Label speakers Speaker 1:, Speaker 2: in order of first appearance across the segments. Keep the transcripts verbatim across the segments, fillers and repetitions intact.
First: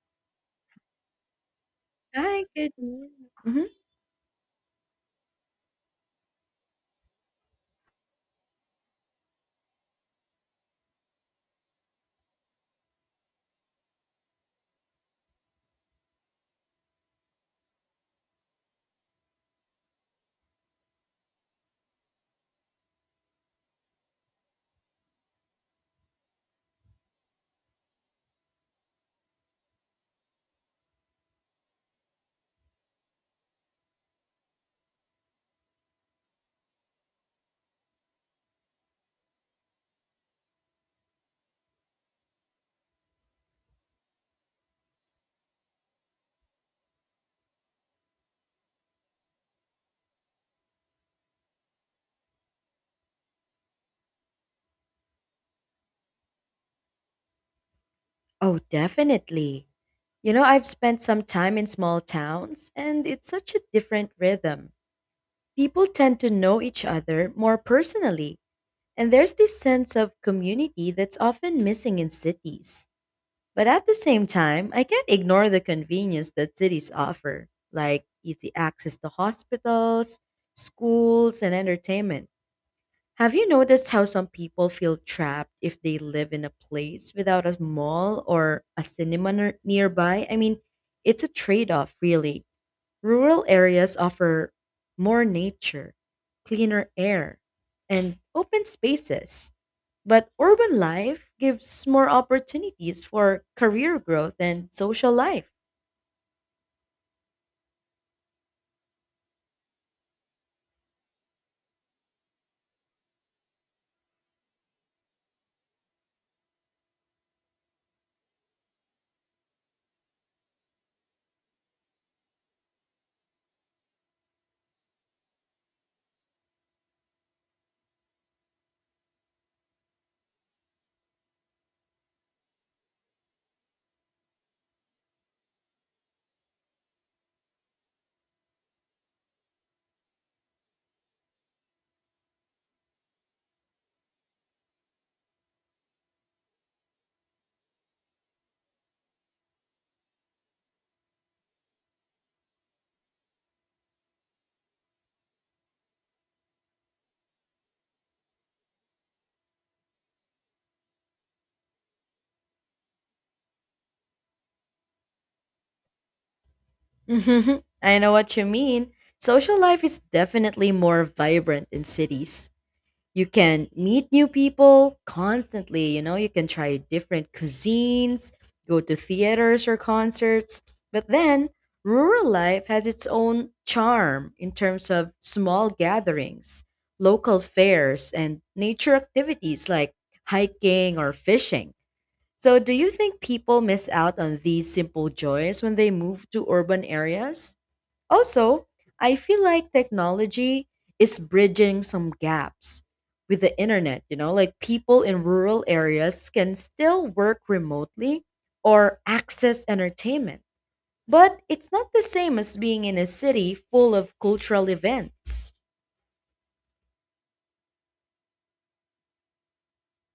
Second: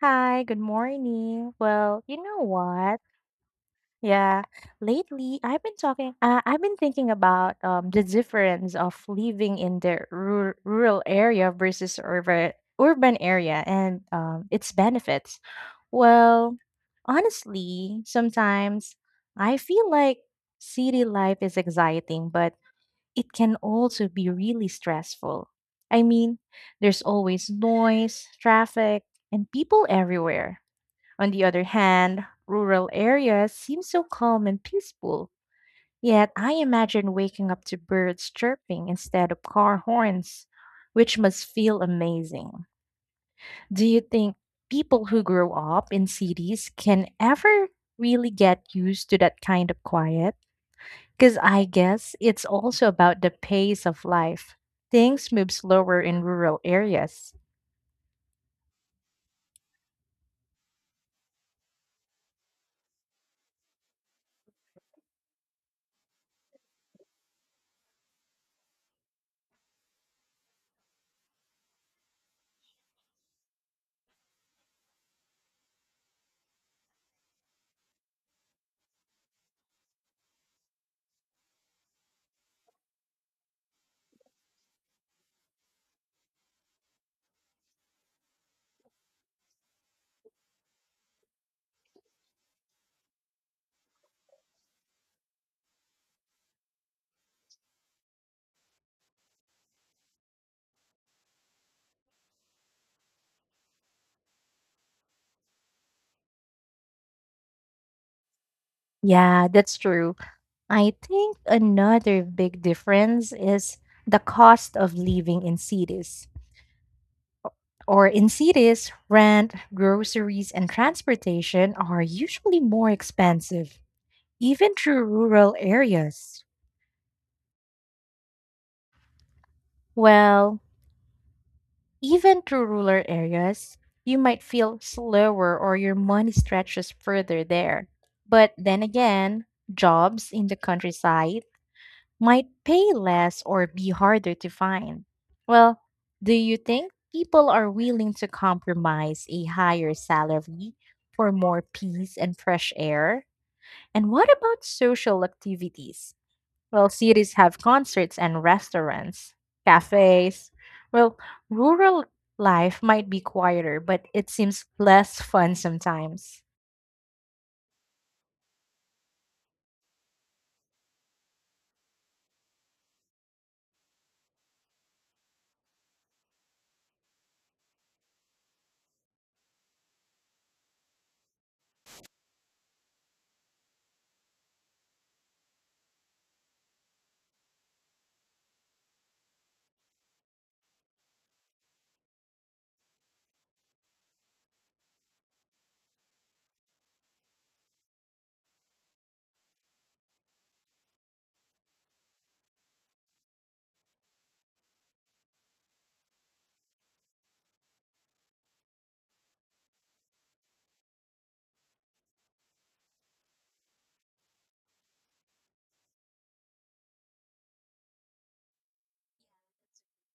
Speaker 1: Hi, good morning. Well, you know
Speaker 2: I could.
Speaker 1: what?
Speaker 2: Mhm.
Speaker 1: Yeah, lately I've been talking, uh, I've been thinking about um, the difference of living in the rur rural area versus urban urban area and um, its benefits. Well, honestly, sometimes I feel like city life is exciting, but it can also be really stressful. I mean, there's always noise, traffic, and people everywhere. On the other hand, rural areas seem so calm and peaceful, yet I imagine waking up to birds chirping instead of car horns, which must feel amazing. Do you think people who grow up in cities can ever really get used to that kind of quiet? Because I guess it's also about the pace of life. Things move slower in rural areas.
Speaker 2: Oh, definitely. You know, I've spent some time in small towns, and it's such a different rhythm. People tend to know each other more personally, and there's this sense of community that's often missing in cities. But at the same time, I can't ignore the convenience that cities offer, like easy access to hospitals, schools, and entertainment. Have you noticed how some people feel trapped if they live in a place without a mall or a cinema near- nearby? I mean, it's a trade off, really. Rural areas offer more nature, cleaner air, and open spaces, but urban life gives more opportunities for career growth and social life.
Speaker 1: Yeah, that's true. I think another big difference is the cost of living in cities. Or in cities, rent, groceries, and transportation are usually more expensive, even through rural areas. Well, even through rural areas, you might feel slower or your money stretches further there. But then again, jobs in the countryside might pay less or be harder to find. Well, do you think people are willing to compromise a higher salary for more peace and fresh air? And what about social activities? Well, cities have concerts and restaurants, cafes. Well, rural life might be quieter, but it seems less fun sometimes.
Speaker 2: I know what you mean. Social life is definitely more vibrant in cities. You can meet new people constantly, you know, you can try different cuisines, go to theaters or concerts. But then rural life has its own charm in terms of small gatherings, local fairs, and nature activities like hiking or fishing. So do you think people miss out on these simple joys when they move to urban areas? Also, I feel like technology is bridging some gaps with the internet, you know, like people in rural areas can still work remotely or access entertainment. But it's not the same as being in a city full of cultural events.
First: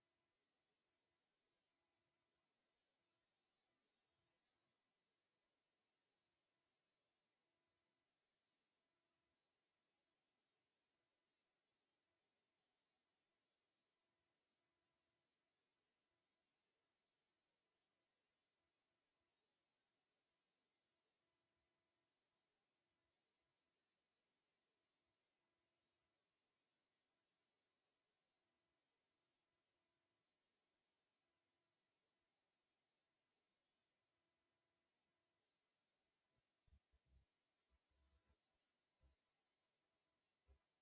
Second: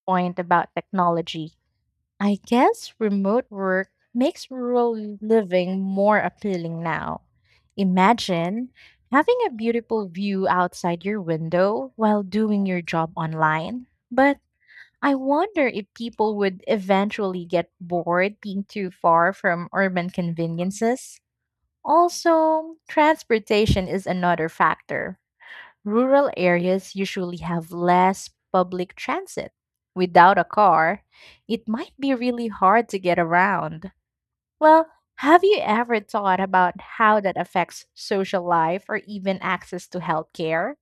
Speaker 1: Point about technology. I guess remote work makes rural living more appealing now. Imagine having a beautiful view outside your window while doing your job online. But I wonder if people would eventually get bored being too far from urban conveniences. Also, transportation is another factor. Rural areas usually have less public transit. Without a car, it might be really hard to get around. Well, have you ever thought about how that affects social life or even access to healthcare?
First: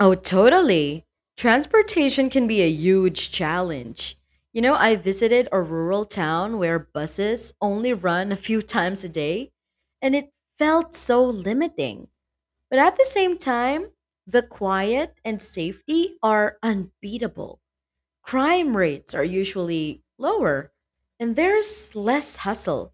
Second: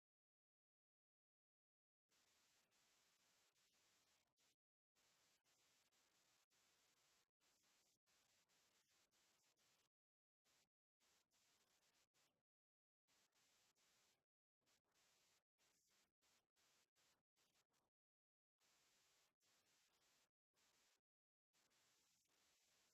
Speaker 2: Oh, totally. Transportation can be a huge challenge. You know, I visited a rural town where buses only run a few times a day, and it felt so limiting. But at the same time, the quiet and safety are unbeatable. Crime rates are usually lower, and there's less hustle.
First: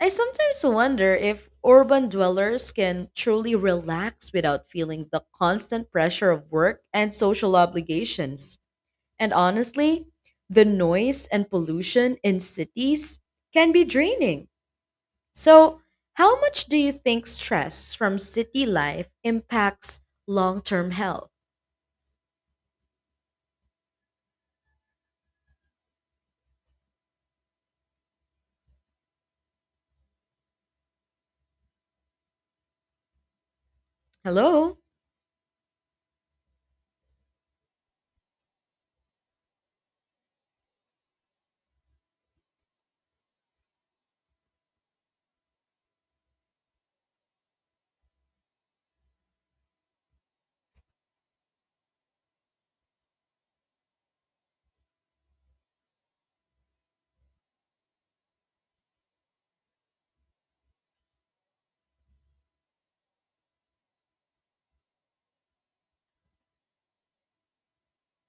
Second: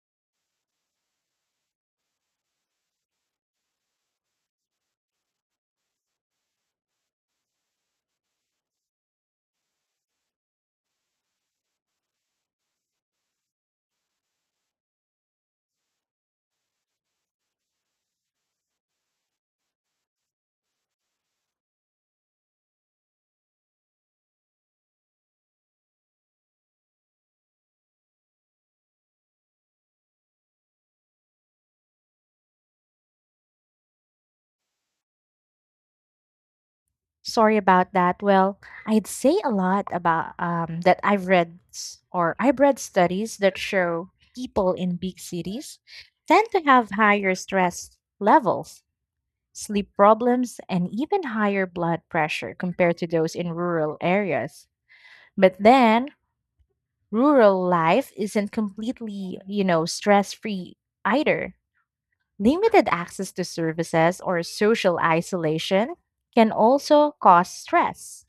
Speaker 2: I sometimes wonder if urban dwellers can truly relax without feeling the constant pressure of work and social obligations. And honestly, the noise and pollution in cities can be draining. So, how much do you think stress from city life impacts long term health? Hello?
Speaker 1: Sorry about that. Well, I'd say a lot about um, that I've read s- or I've read studies that show people in big cities tend to have higher stress levels, sleep problems, and even higher blood pressure compared to those in rural areas. But then, rural life isn't completely, you know, stress free either. Limited access to services or social isolation can also cause stress.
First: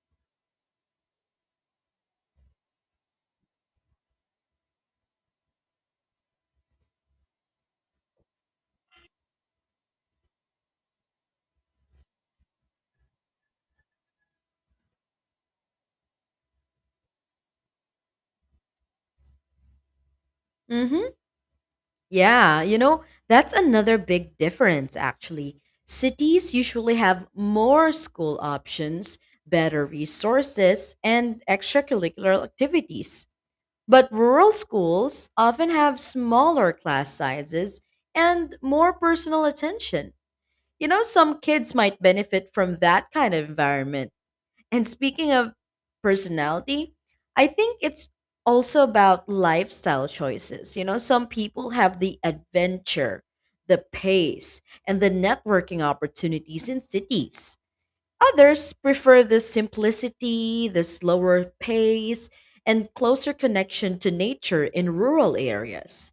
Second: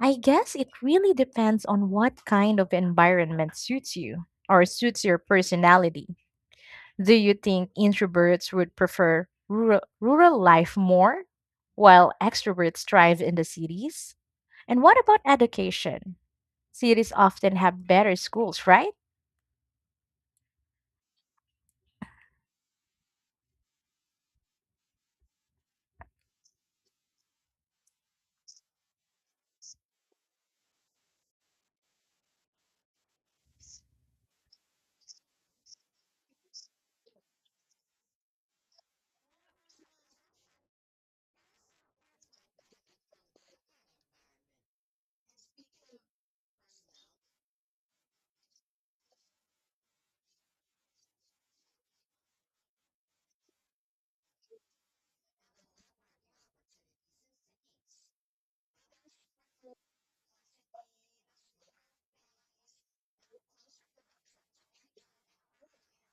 Speaker 1: I guess it really depends on what kind of environment suits you or suits your personality. Do you think introverts would prefer rural, rural life more, while extroverts thrive in the cities? And what about education? Cities often have better schools, right?
Speaker 2: Mm-hmm. Yeah, you know, that's another big difference, actually. Cities usually have more school options, better resources, and extracurricular activities. But rural schools often have smaller class sizes and more personal attention. You know, some kids might benefit from that kind of environment. And speaking of personality, I think it's also about lifestyle choices. You know, some people have the adventure, the pace, and the networking opportunities in cities. Others prefer the simplicity, the slower pace, and closer connection to nature in rural areas.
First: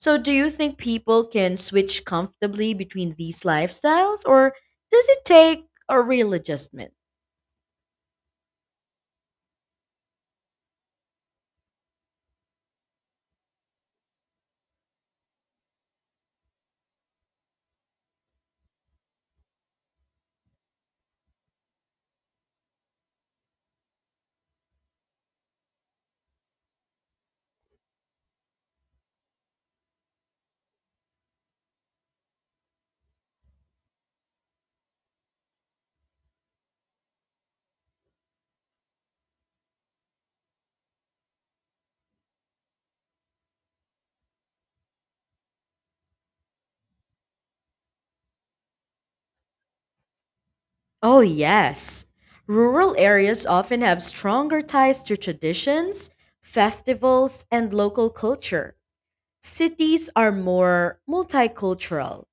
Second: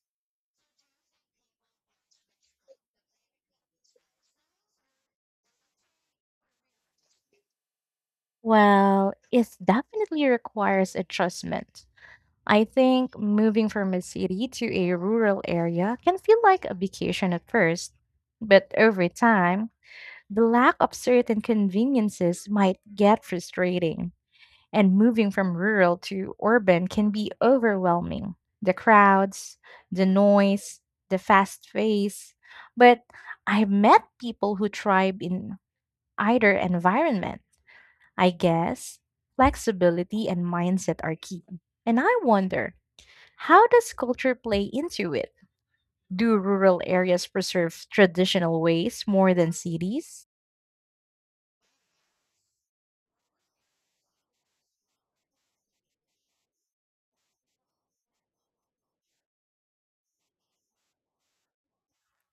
Speaker 2: So, do you think people can switch comfortably between these lifestyles, or does it take a real adjustment?
Speaker 1: Well, it definitely requires adjustment. I think moving from a city to a rural area can feel like a vacation at first, but over time, the lack of certain conveniences might get frustrating. And moving from rural to urban can be overwhelming. The crowds, the noise, the fast pace. But I've met people who thrive in either environment. I guess flexibility and mindset are key. And I wonder, how does culture play into it? Do rural areas preserve traditional ways more than cities?
Speaker 2: Oh, yes. Rural areas often have stronger ties to traditions, festivals, and local culture. Cities are more multicultural,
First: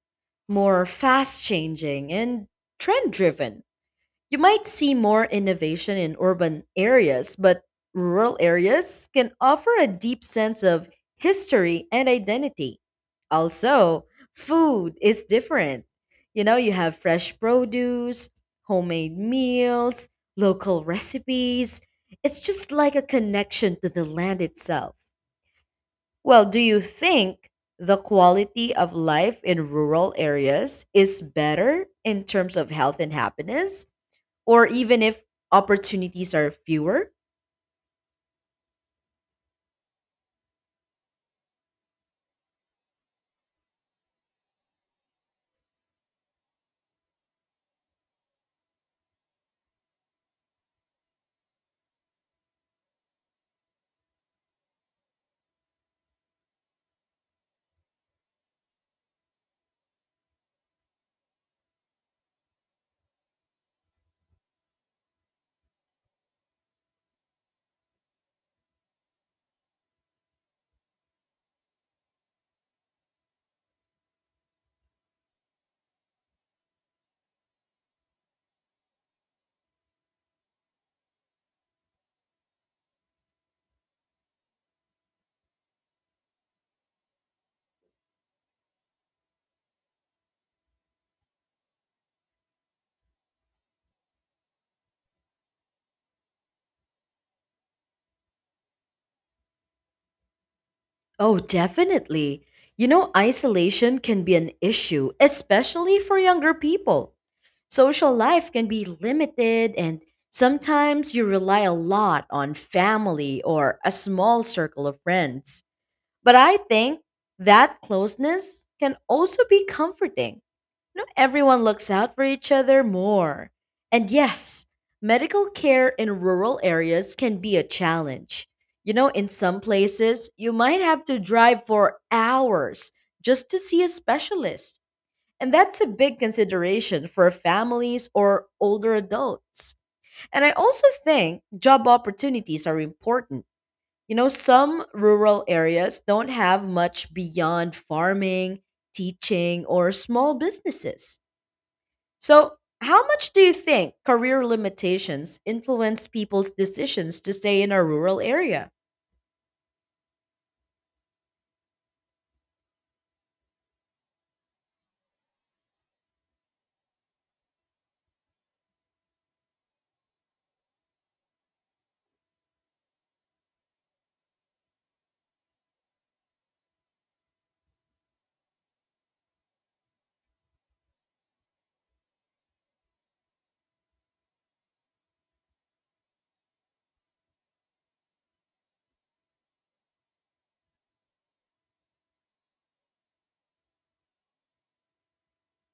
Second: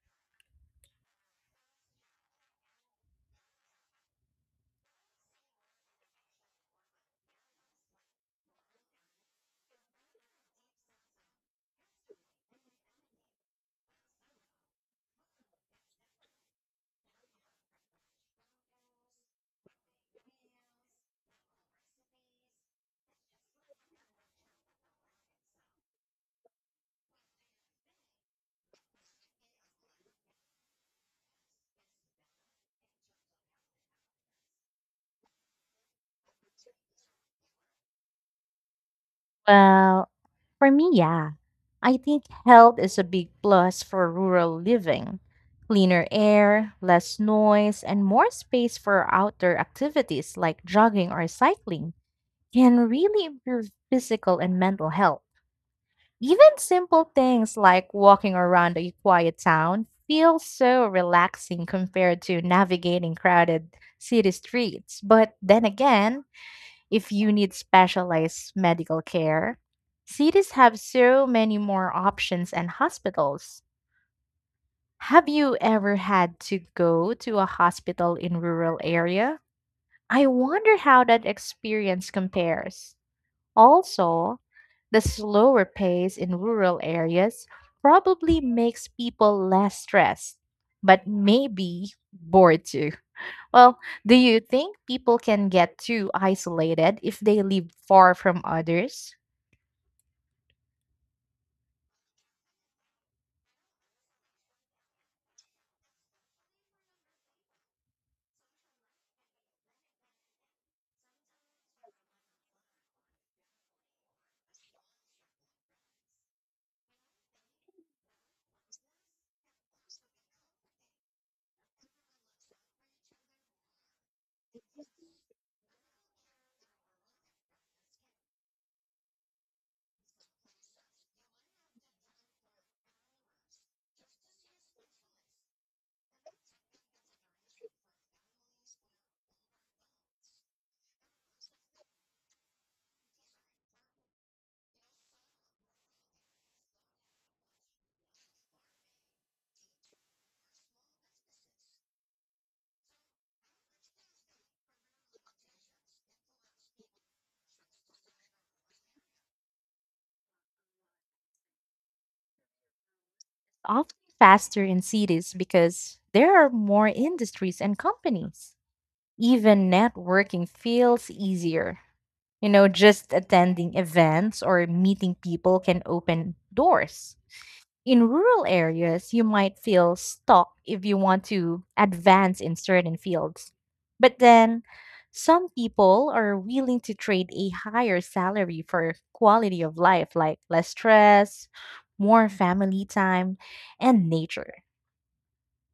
Speaker 2: more fast changing, and trend driven. You might see more innovation in urban areas, but rural areas can offer a deep sense of history and identity. Also, food is different. You know, you have fresh produce, homemade meals, local recipes. It's just like a connection to the land itself. Well, do you think the quality of life in rural areas is better in terms of health and happiness, or even if opportunities are fewer?
Speaker 1: Well, for me, yeah. I think health is a big plus for rural living. Cleaner air, less noise, and more space for outdoor activities like jogging or cycling can really improve physical and mental health. Even simple things like walking around a quiet town feel so relaxing compared to navigating crowded city streets. But then again, if you need specialized medical care, cities have so many more options and hospitals. Have you ever had to go to a hospital in rural area? I wonder how that experience compares. Also, the slower pace in rural areas probably makes people less stressed, but maybe bored too. Well, do you think people can get too isolated if they live far from others?
Speaker 2: Oh, definitely. You know, isolation can be an issue, especially for younger people. Social life can be limited, and sometimes you rely a lot on family or a small circle of friends. But I think that closeness can also be comforting. No, everyone looks out for each other more. And yes, medical care in rural areas can be a challenge. You know, in some places, you might have to drive for hours just to see a specialist. And that's a big consideration for families or older adults. And I also think job opportunities are important. You know, some rural areas don't have much beyond farming, teaching, or small businesses. So, how much do you think career limitations influence people's decisions to stay in a rural area?
Speaker 1: Often faster in cities because there are more industries and companies. Even networking feels easier. You know, just attending events or meeting people can open doors. In rural areas, you might feel stuck if you want to advance in certain fields. But then, some people are willing to trade a higher salary for quality of life, like less stress, more family time, and nature.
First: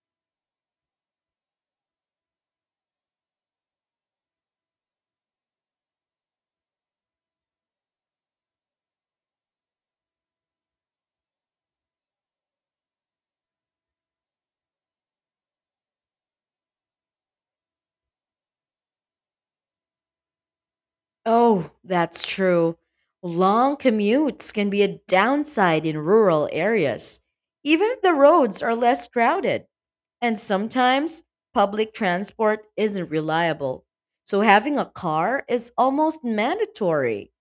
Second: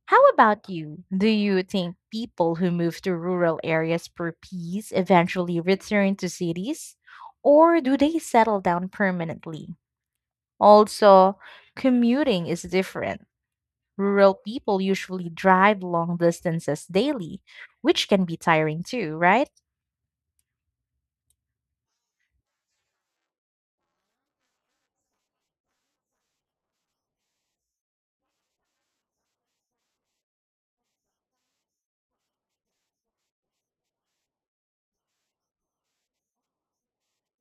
Speaker 1: How about you? Do you think people who move to rural areas for peace eventually return to cities, or do they settle down permanently? Also, commuting is different. Rural people usually drive long distances daily, which can be tiring too, right?
Speaker 2: Oh, that's true. Long commutes can be a downside in rural areas, even if the roads are less crowded. And sometimes public transport isn't reliable. So, having a car is almost mandatory.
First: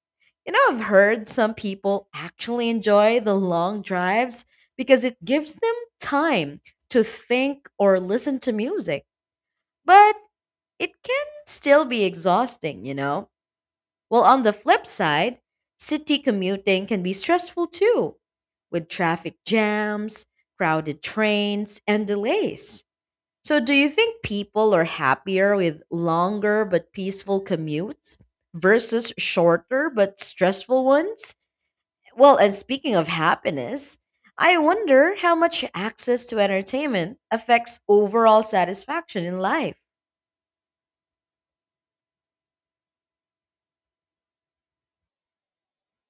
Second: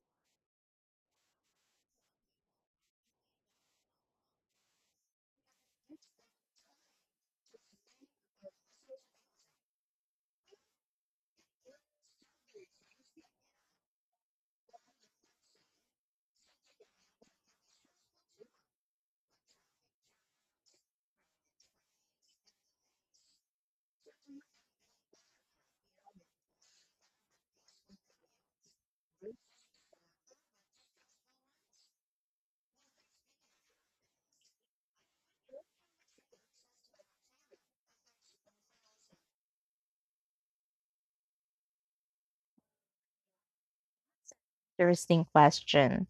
Speaker 2: You know, I've heard some people actually enjoy the long drives because it gives them time to think or listen to music, but it can still be exhausting, you know? Well, on the flip side, city commuting can be stressful too, with traffic jams, crowded trains, and delays. So, do you think people are happier with longer but peaceful commutes versus shorter but stressful ones? Well, and speaking of happiness, I wonder how much access to entertainment affects overall satisfaction in life.
Speaker 1: Interesting question.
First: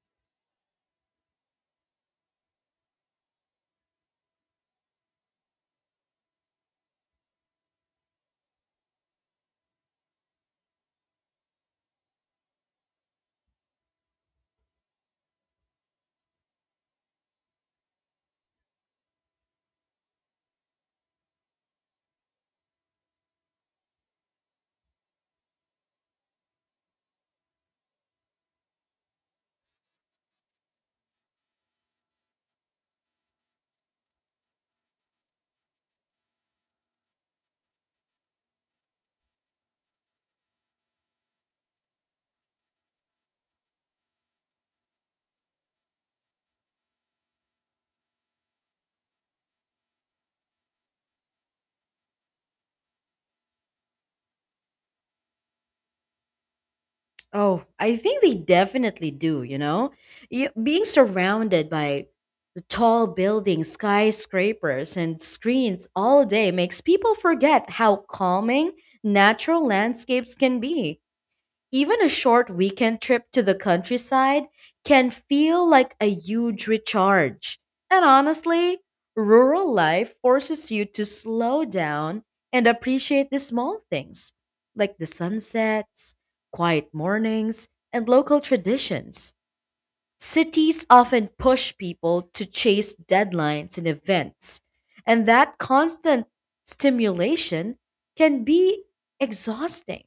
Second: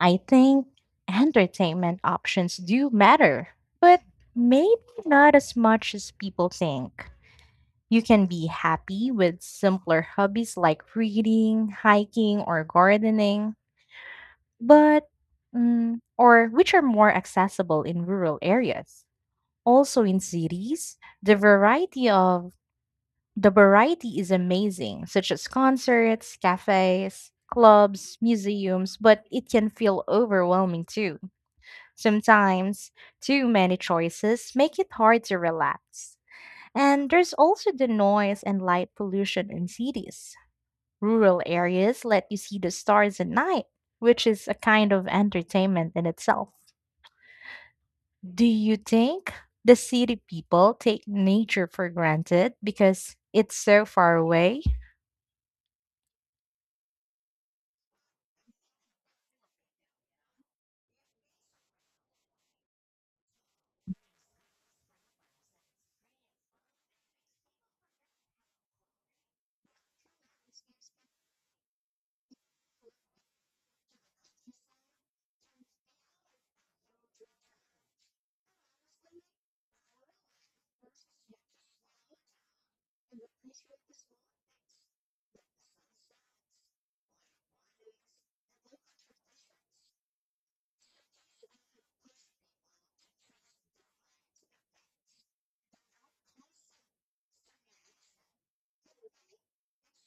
Speaker 1: I think entertainment options do matter, but maybe not as much as people think. You can be happy with simpler hobbies like reading, hiking, or gardening, but mm, or which are more accessible in rural areas. Also in cities, the variety of the variety is amazing, such as concerts, cafes, clubs, museums, but it can feel overwhelming too. Sometimes, too many choices make it hard to relax. And there's also the noise and light pollution in cities. Rural areas let you see the stars at night, which is a kind of entertainment in itself. Do you think the city people take nature for granted because it's so far away?
Speaker 2: Oh, I think they definitely do, you know? You, being surrounded by the tall buildings, skyscrapers, and screens all day makes people forget how calming natural landscapes can be. Even a short weekend trip to the countryside can feel like a huge recharge. And honestly, rural life forces you to slow down and appreciate the small things, like the sunsets, quiet mornings, and local traditions. Cities often push people to chase deadlines and events, and that constant stimulation can be exhausting.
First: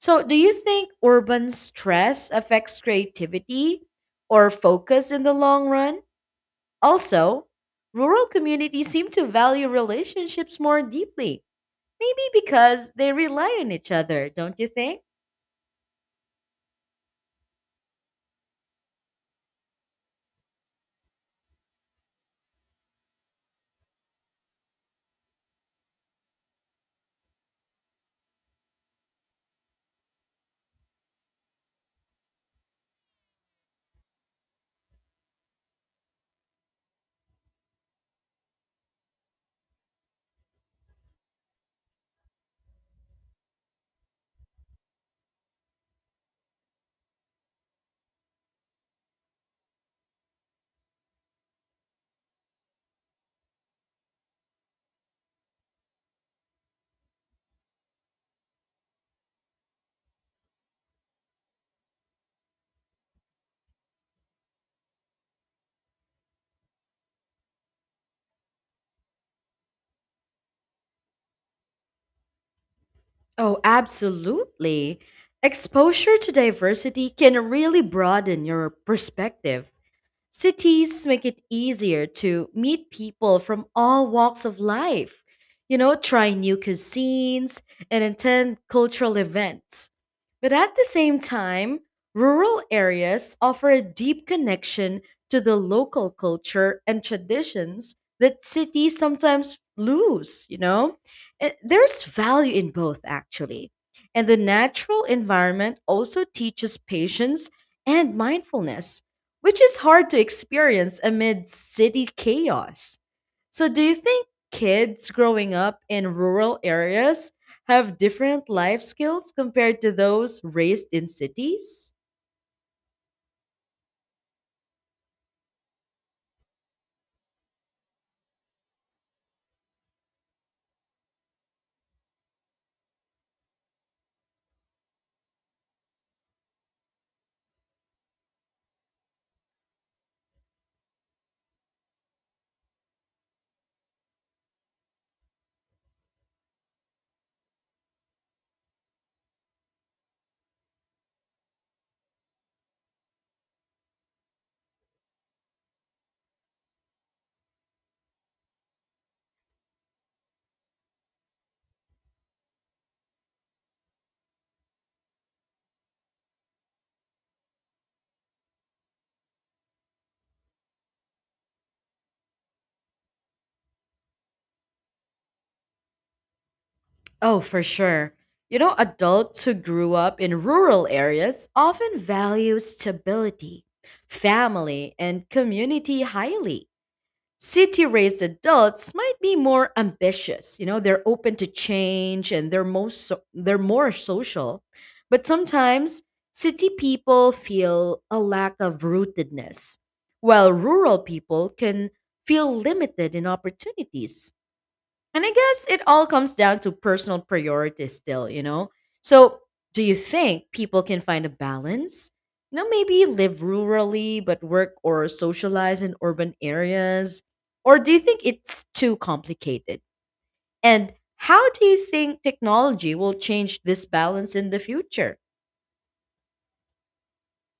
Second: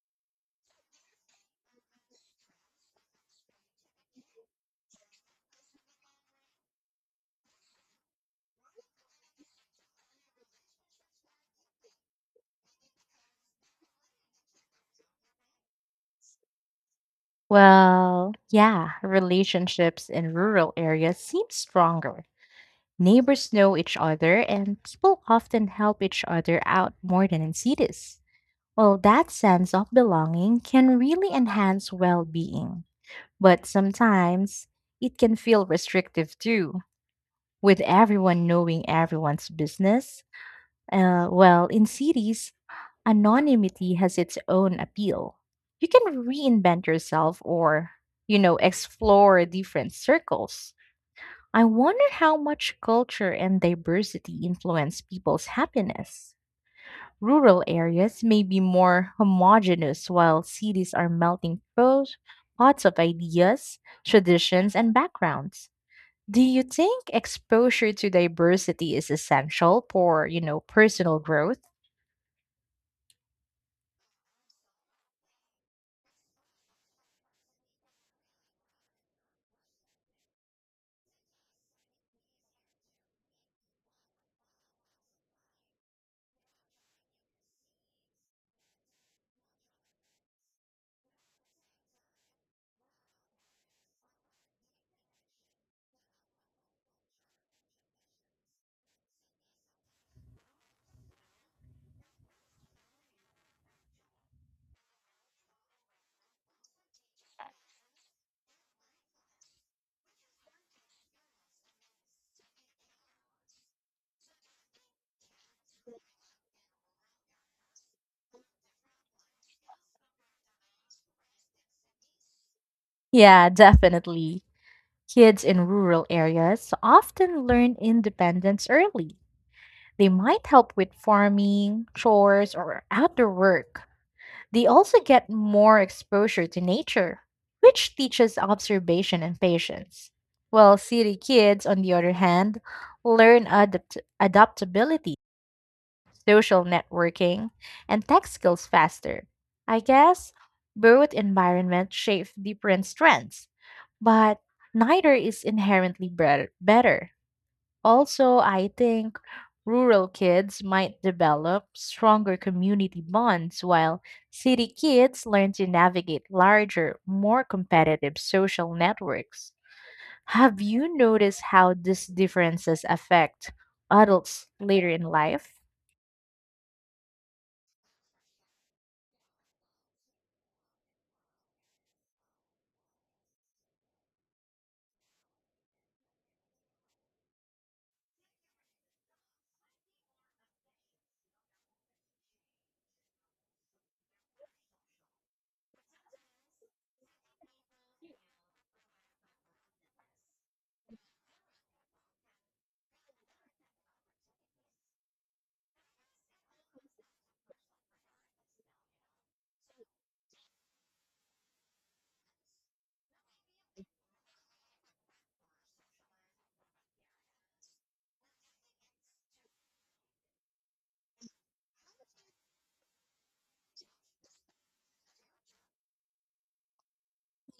Speaker 2: So, do you think urban stress affects creativity or focus in the long run? Also, rural communities seem to value relationships more deeply, maybe because they rely on each other, don't you think?
Speaker 1: Well, yeah, relationships in rural areas seem stronger. Neighbors know each other, and people often help each other out more than in cities. Well, that sense of belonging can really enhance well being, but sometimes it can feel restrictive too, with everyone knowing everyone's business. Uh, well, in cities, anonymity has its own appeal. You can reinvent yourself or, you know, explore different circles. I wonder how much culture and diversity influence people's happiness. Rural areas may be more homogeneous while cities are melting pros, pots of ideas, traditions, and backgrounds. Do you think exposure to diversity is essential for, you know, personal growth?
Speaker 2: Oh, absolutely. Exposure to diversity can really broaden your perspective. Cities make it easier to meet people from all walks of life, you know, try new cuisines and attend cultural events. But at the same time, rural areas offer a deep connection to the local culture and traditions that cities sometimes lose, you know? Eh, There's value in both, actually. And the natural environment also teaches patience and mindfulness, which is hard to experience amid city chaos. So, do you think kids growing up in rural areas have different life skills compared to those raised in cities?
Speaker 1: Yeah, definitely. Kids in rural areas often learn independence early. They might help with farming, chores, or outdoor work. They also get more exposure to nature, which teaches observation and patience. While city kids, on the other hand, learn adapt- adaptability, social networking, and tech skills faster. I guess both environments shape different strengths but neither is inherently bre- better. Also, I think rural kids might develop stronger community bonds while city kids learn to navigate larger, more competitive social networks. Have you noticed how these differences affect adults later in life?
Speaker 2: Oh, for sure. You know, adults who grew up in rural areas often value stability, family, and community highly. City raised adults might be more ambitious. You know, they're open to change and they're most so- they're more social. But sometimes city people feel a lack of rootedness, while rural people can feel limited in opportunities. And I guess it all comes down to personal priorities still, you know? So, do you think people can find a balance? You know, maybe live rurally but work or socialize in urban areas? Or do you think it's too complicated? And how do you think technology will change this balance in the future?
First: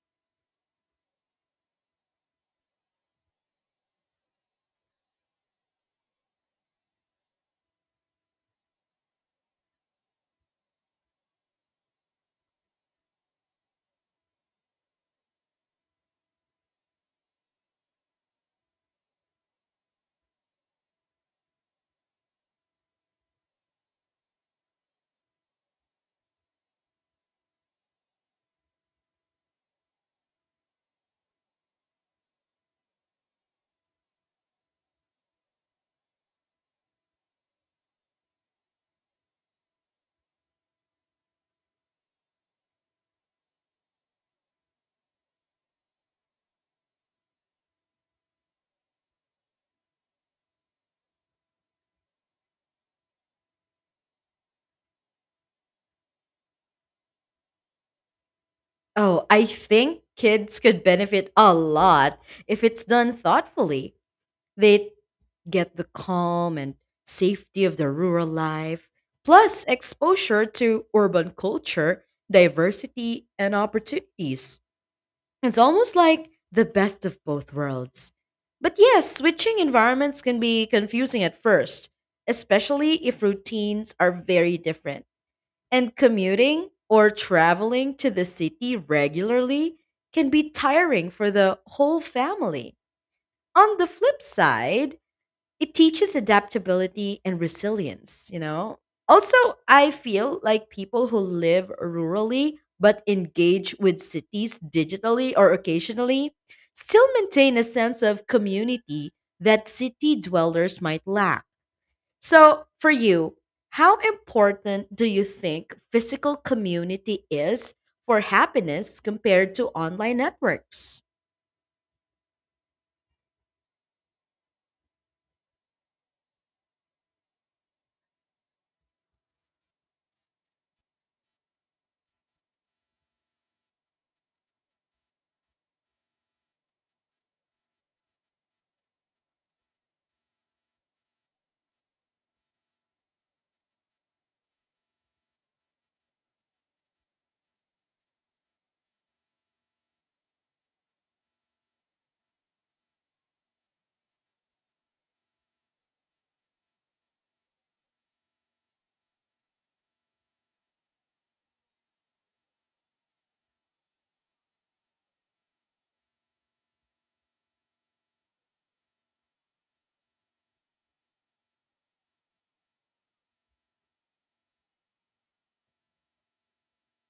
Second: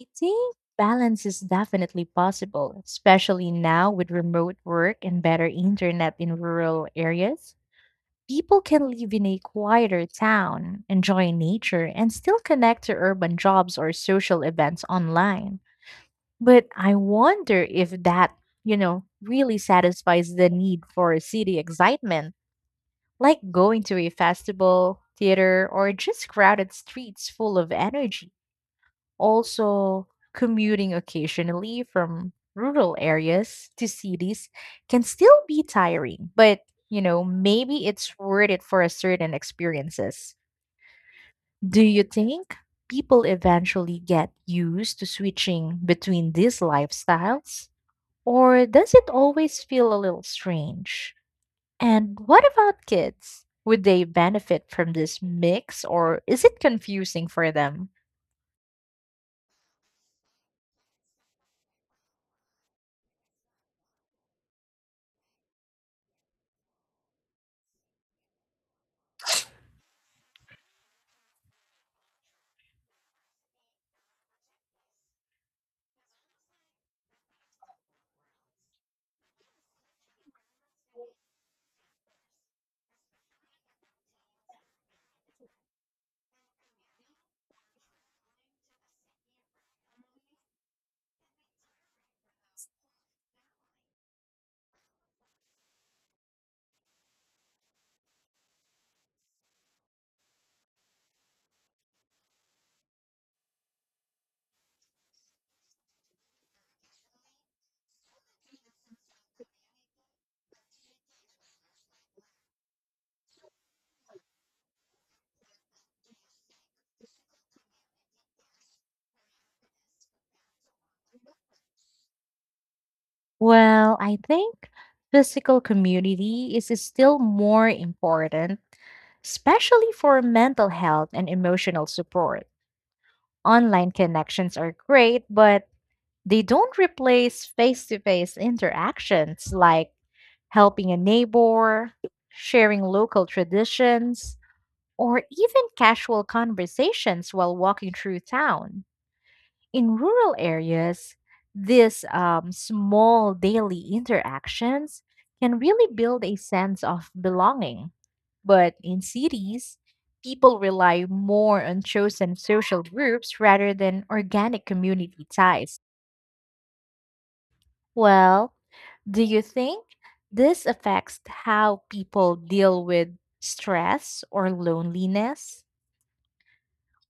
Speaker 1: I think balance is definitely possible, especially now with remote work and better internet in rural areas. People can live in a quieter town, enjoy nature, and still connect to urban jobs or social events online. But I wonder if that, you know, really satisfies the need for city excitement, like going to a festival, theater, or just crowded streets full of energy. Also, commuting occasionally from rural areas to cities can still be tiring, but you know, maybe it's worth it for a certain experiences. Do you think people eventually get used to switching between these lifestyles? Or does it always feel a little strange? And what about kids? Would they benefit from this mix or is it confusing for them?
Speaker 2: Oh, I think kids could benefit a lot if it's done thoughtfully. They'd get the calm and safety of the rural life, plus exposure to urban culture, diversity, and opportunities. It's almost like the best of both worlds. But yes, switching environments can be confusing at first, especially if routines are very different. And commuting or traveling to the city regularly can be tiring for the whole family. On the flip side, it teaches adaptability and resilience, you know? Also, I feel like people who live rurally but engage with cities digitally or occasionally still maintain a sense of community that city dwellers might lack. So, for you, how important do you think physical community is for happiness compared to online networks?
Speaker 1: Well, I think physical community is still more important, especially for mental health and emotional support. Online connections are great, but they don't replace face to face interactions like helping a neighbor, sharing local traditions, or even casual conversations while walking through town. In rural areas, these um, small daily interactions can really build a sense of belonging. But in cities, people rely more on chosen social groups rather than organic community ties. Well, do you think this affects how people deal with stress or loneliness?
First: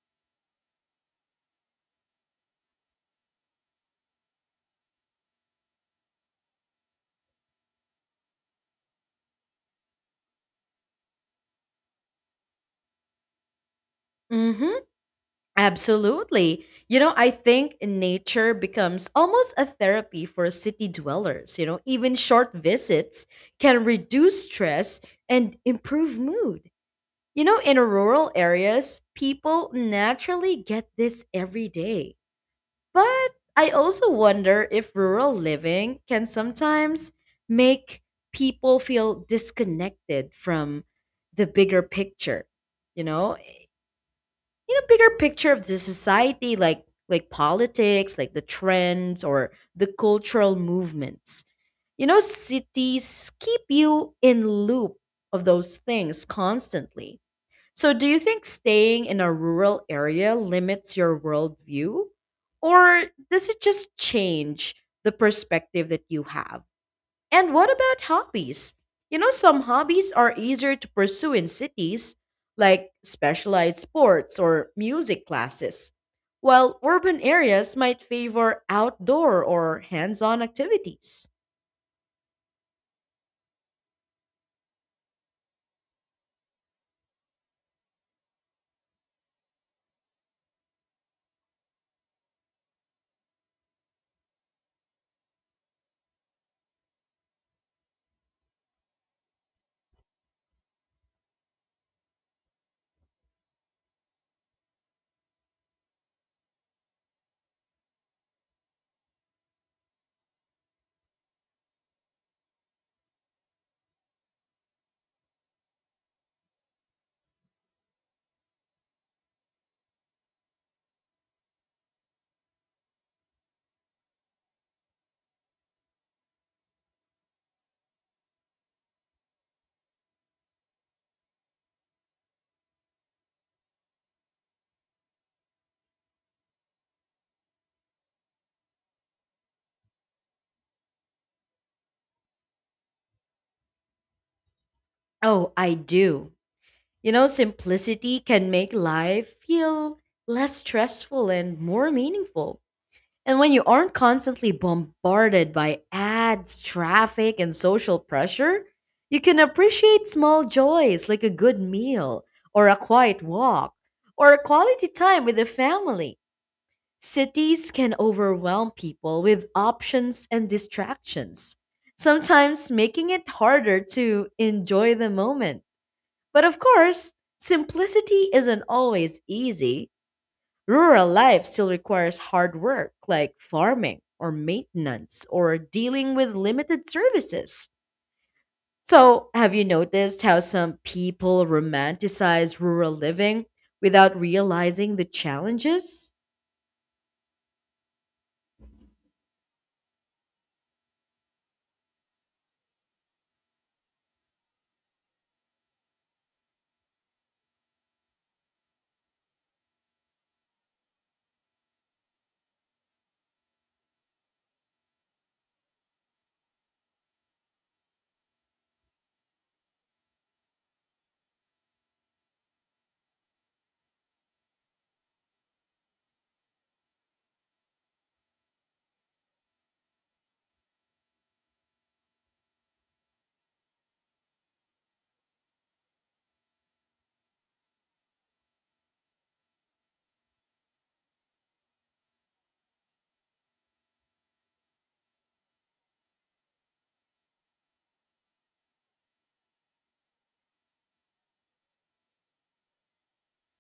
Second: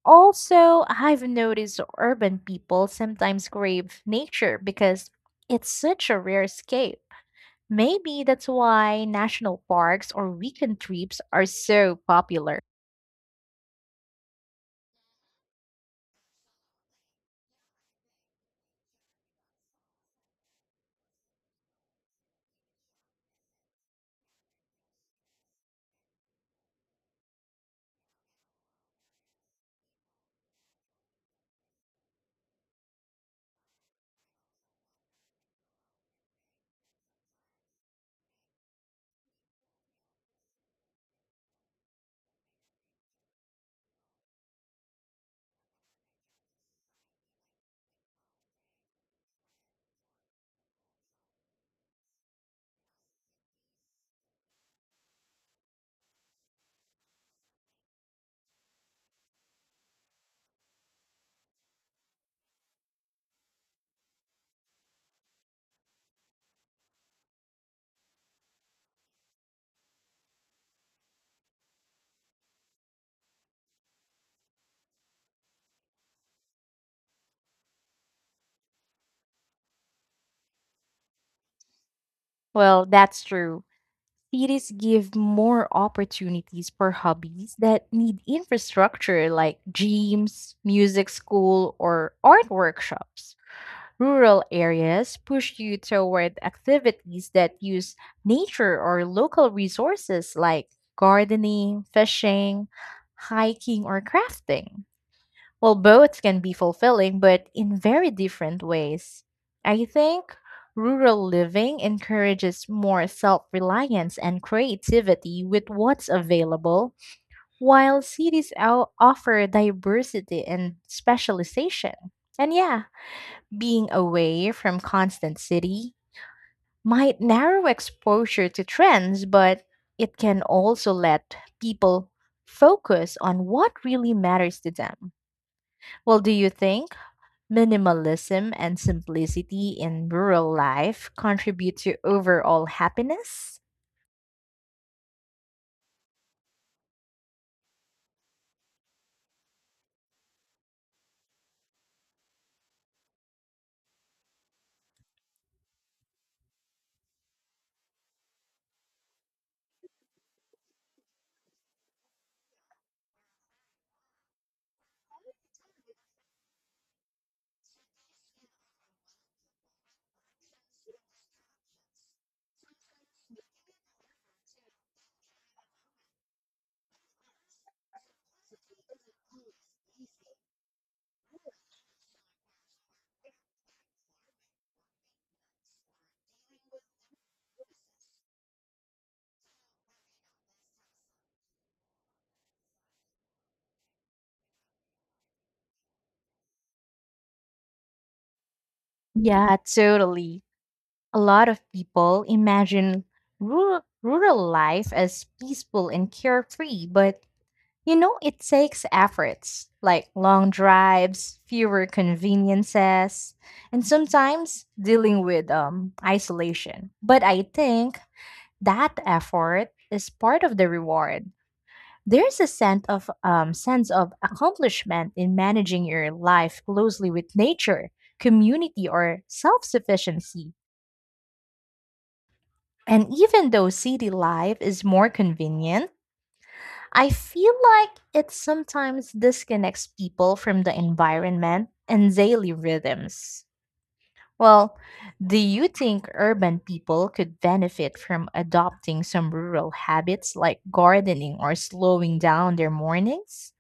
Speaker 1: Also, I've noticed urban people sometimes crave nature because it's such a rare escape. Maybe that's why national parks or weekend trips are so popular.
Speaker 2: Mhm. Absolutely. You know, I think nature becomes almost a therapy for city dwellers. You know, even short visits can reduce stress and improve mood. You know, in rural areas, people naturally get this every day. But I also wonder if rural living can sometimes make people feel disconnected from the bigger picture. You know, you know bigger picture of the society, like like politics, like the trends or the cultural movements. You know, cities keep you in loop of those things constantly. So do you think staying in a rural area limits your worldview, or does it just change the perspective that you have? And what about hobbies? You know, some hobbies are easier to pursue in cities, like specialized sports or music classes, while urban areas might favor outdoor or hands on activities.
Speaker 1: Well, that's true. Cities give more opportunities for hobbies that need infrastructure like gyms, music school, or art workshops. Rural areas push you toward activities that use nature or local resources like gardening, fishing, hiking, or crafting. Well, both can be fulfilling, but in very different ways. I think rural living encourages more self reliance and creativity with what's available, while cities o- offer diversity and specialization. And yeah, being away from constant city might narrow exposure to trends, but it can also let people focus on what really matters to them. Well, do you think minimalism and simplicity in rural life contribute to overall happiness?
Speaker 2: Oh, I do. You know, simplicity can make life feel less stressful and more meaningful. And when you aren't constantly bombarded by ads, traffic, and social pressure, you can appreciate small joys like a good meal, or a quiet walk, or a quality time with the family. Cities can overwhelm people with options and distractions, sometimes making it harder to enjoy the moment. But of course, simplicity isn't always easy. Rural life still requires hard work like farming or maintenance or dealing with limited services. So, have you noticed how some people romanticize rural living without realizing the challenges?
Speaker 1: Yeah, totally. A lot of people imagine rural, rural life as peaceful and carefree, but you know, it takes efforts like long drives, fewer conveniences, and sometimes dealing with um, isolation. But I think that effort is part of the reward. There's a sense of um, sense of accomplishment in managing your life closely with nature, community, or self-sufficiency. And even though city life is more convenient, I feel like it sometimes disconnects people from the environment and daily rhythms. Well, do you think urban people could benefit from adopting some rural habits like gardening or slowing down their mornings?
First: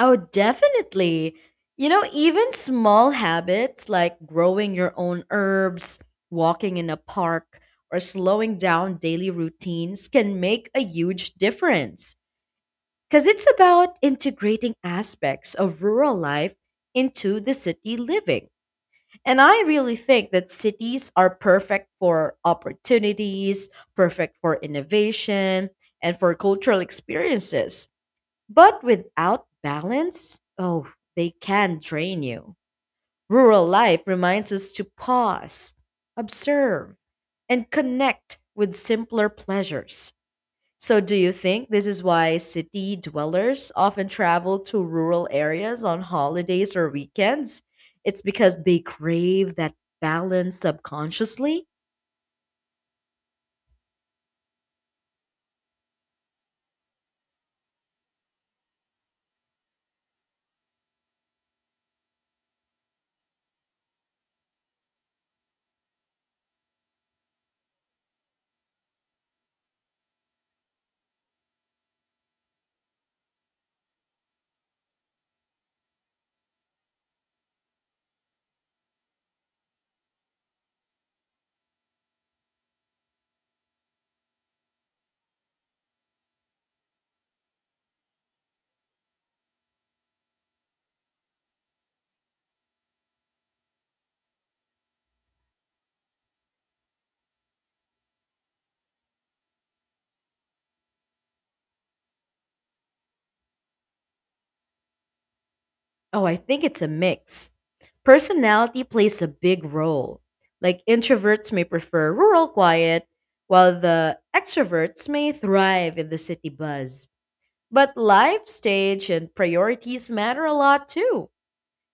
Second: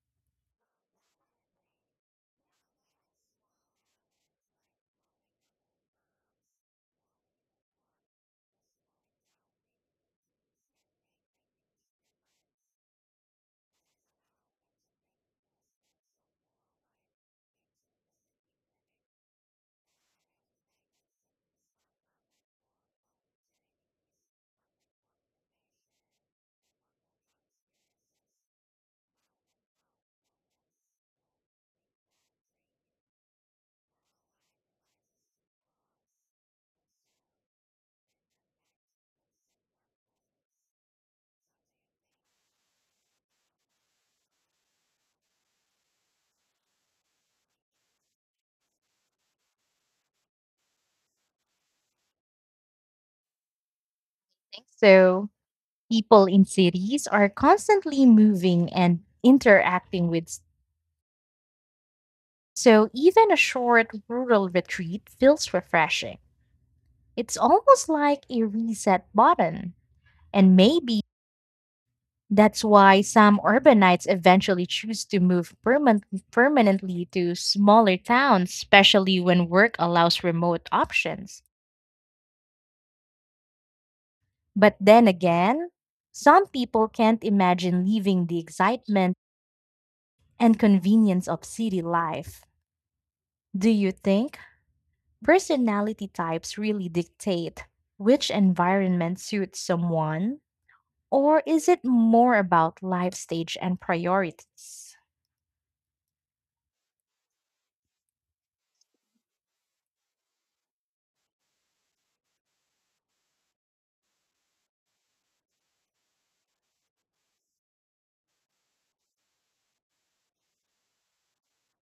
Speaker 2: Oh, definitely. You know, even small habits like growing your own herbs, walking in a park, or slowing down daily routines can make a huge difference, because it's about integrating aspects of rural life into the city living. And I really think that cities are perfect for opportunities, perfect for innovation, and for cultural experiences. But without balance, oh, they can drain you. Rural life reminds us to pause, observe, and connect with simpler pleasures. So, do you think this is why city dwellers often travel to rural areas on holidays or weekends? It's because they crave that balance subconsciously?
Speaker 1: So, people in cities are constantly moving and interacting with, s- so even a short rural retreat feels refreshing. It's almost like a reset button. And maybe that's why some urbanites eventually choose to move perman- permanently to smaller towns, especially when work allows remote options. But then again, some people can't imagine leaving the excitement and convenience of city life. Do you think personality types really dictate which environment suits someone? Or is it more about life stage and priorities?
Speaker 2: Oh, I think it's a mix. Personality plays a big role. Like introverts may prefer rural quiet, while the extroverts may thrive in the city buzz. But life stage and priorities matter a lot too.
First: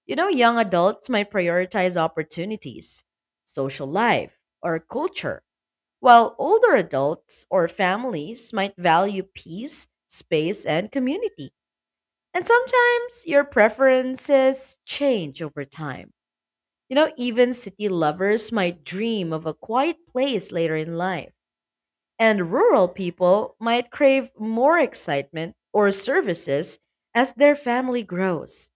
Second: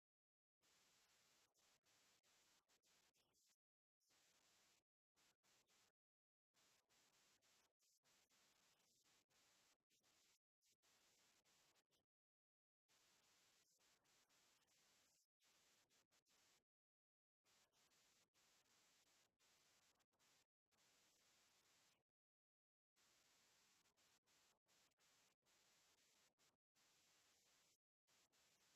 Speaker 2: You know, young adults might prioritize opportunities, social life, or culture, while older adults or families might value peace, space, and community. And sometimes your preferences change over time. You know, even city lovers might dream of a quiet place later in life, and rural people might crave more excitement or services as their family grows.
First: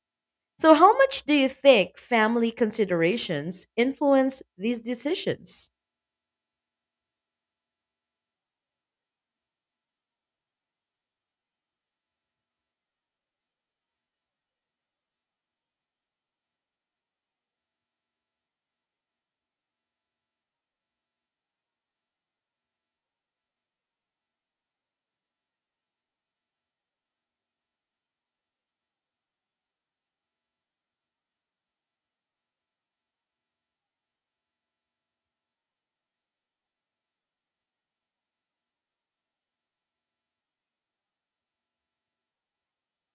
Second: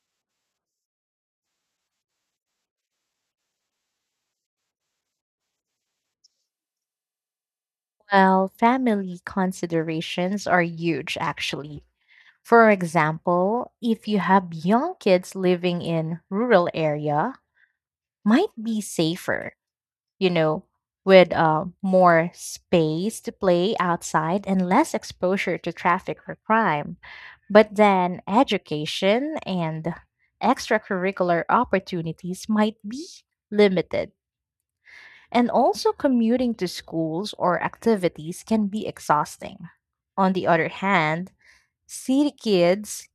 Speaker 2: So, how much do you think family considerations influence these decisions?
Speaker 1: Well, family considerations are huge, actually. For example, if you have young kids living in rural area, might be safer, you know, with uh, more space to play outside and less exposure to traffic or crime. But then education and extracurricular opportunities might be limited and also, commuting to schools or activities can be exhausting. On the other hand, city kids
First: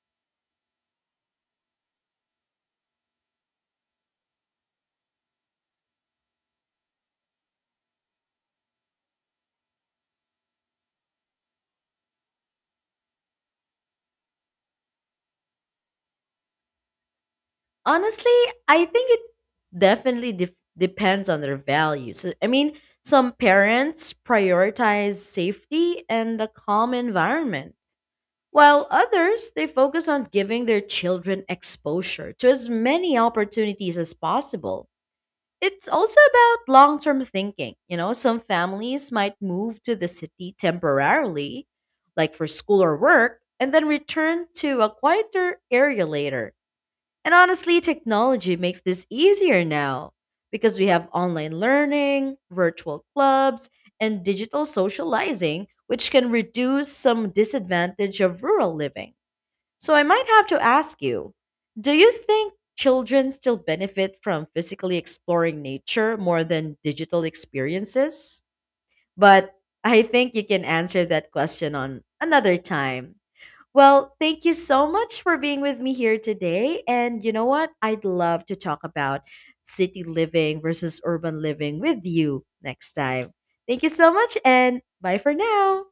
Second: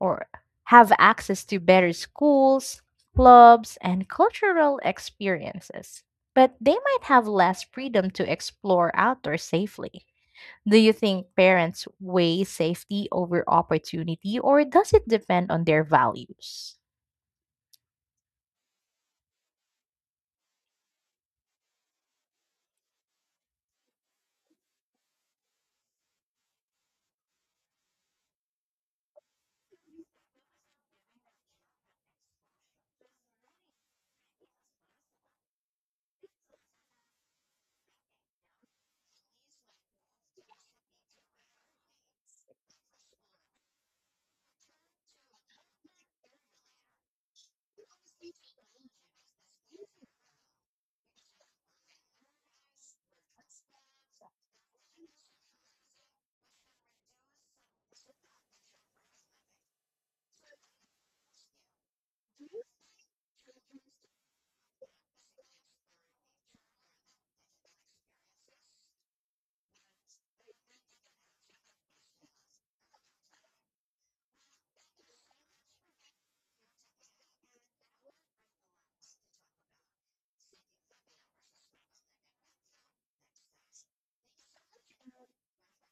Speaker 1: or have access to better schools, clubs, and cultural experiences, but they might have less freedom to explore outdoors safely. Do you think parents weigh safety over opportunity, or does it depend on their values?
Speaker 2: Honestly, I think it definitely def depends on their values. Uh, I mean, some parents prioritize safety and a calm environment, while others they focus on giving their children exposure to as many opportunities as possible. It's also about long term thinking. You know, some families might move to the city temporarily, like for school or work, and then return to a quieter area later. And honestly, technology makes this easier now because we have online learning, virtual clubs, and digital socializing, which can reduce some disadvantage of rural living. So I might have to ask you, do you think children still benefit from physically exploring nature more than digital experiences? But I think you can answer that question on another time. Well, thank you so much for being with me here today. And you know what? I'd love to talk about city living versus urban living with you next time. Thank you so much, and bye for now.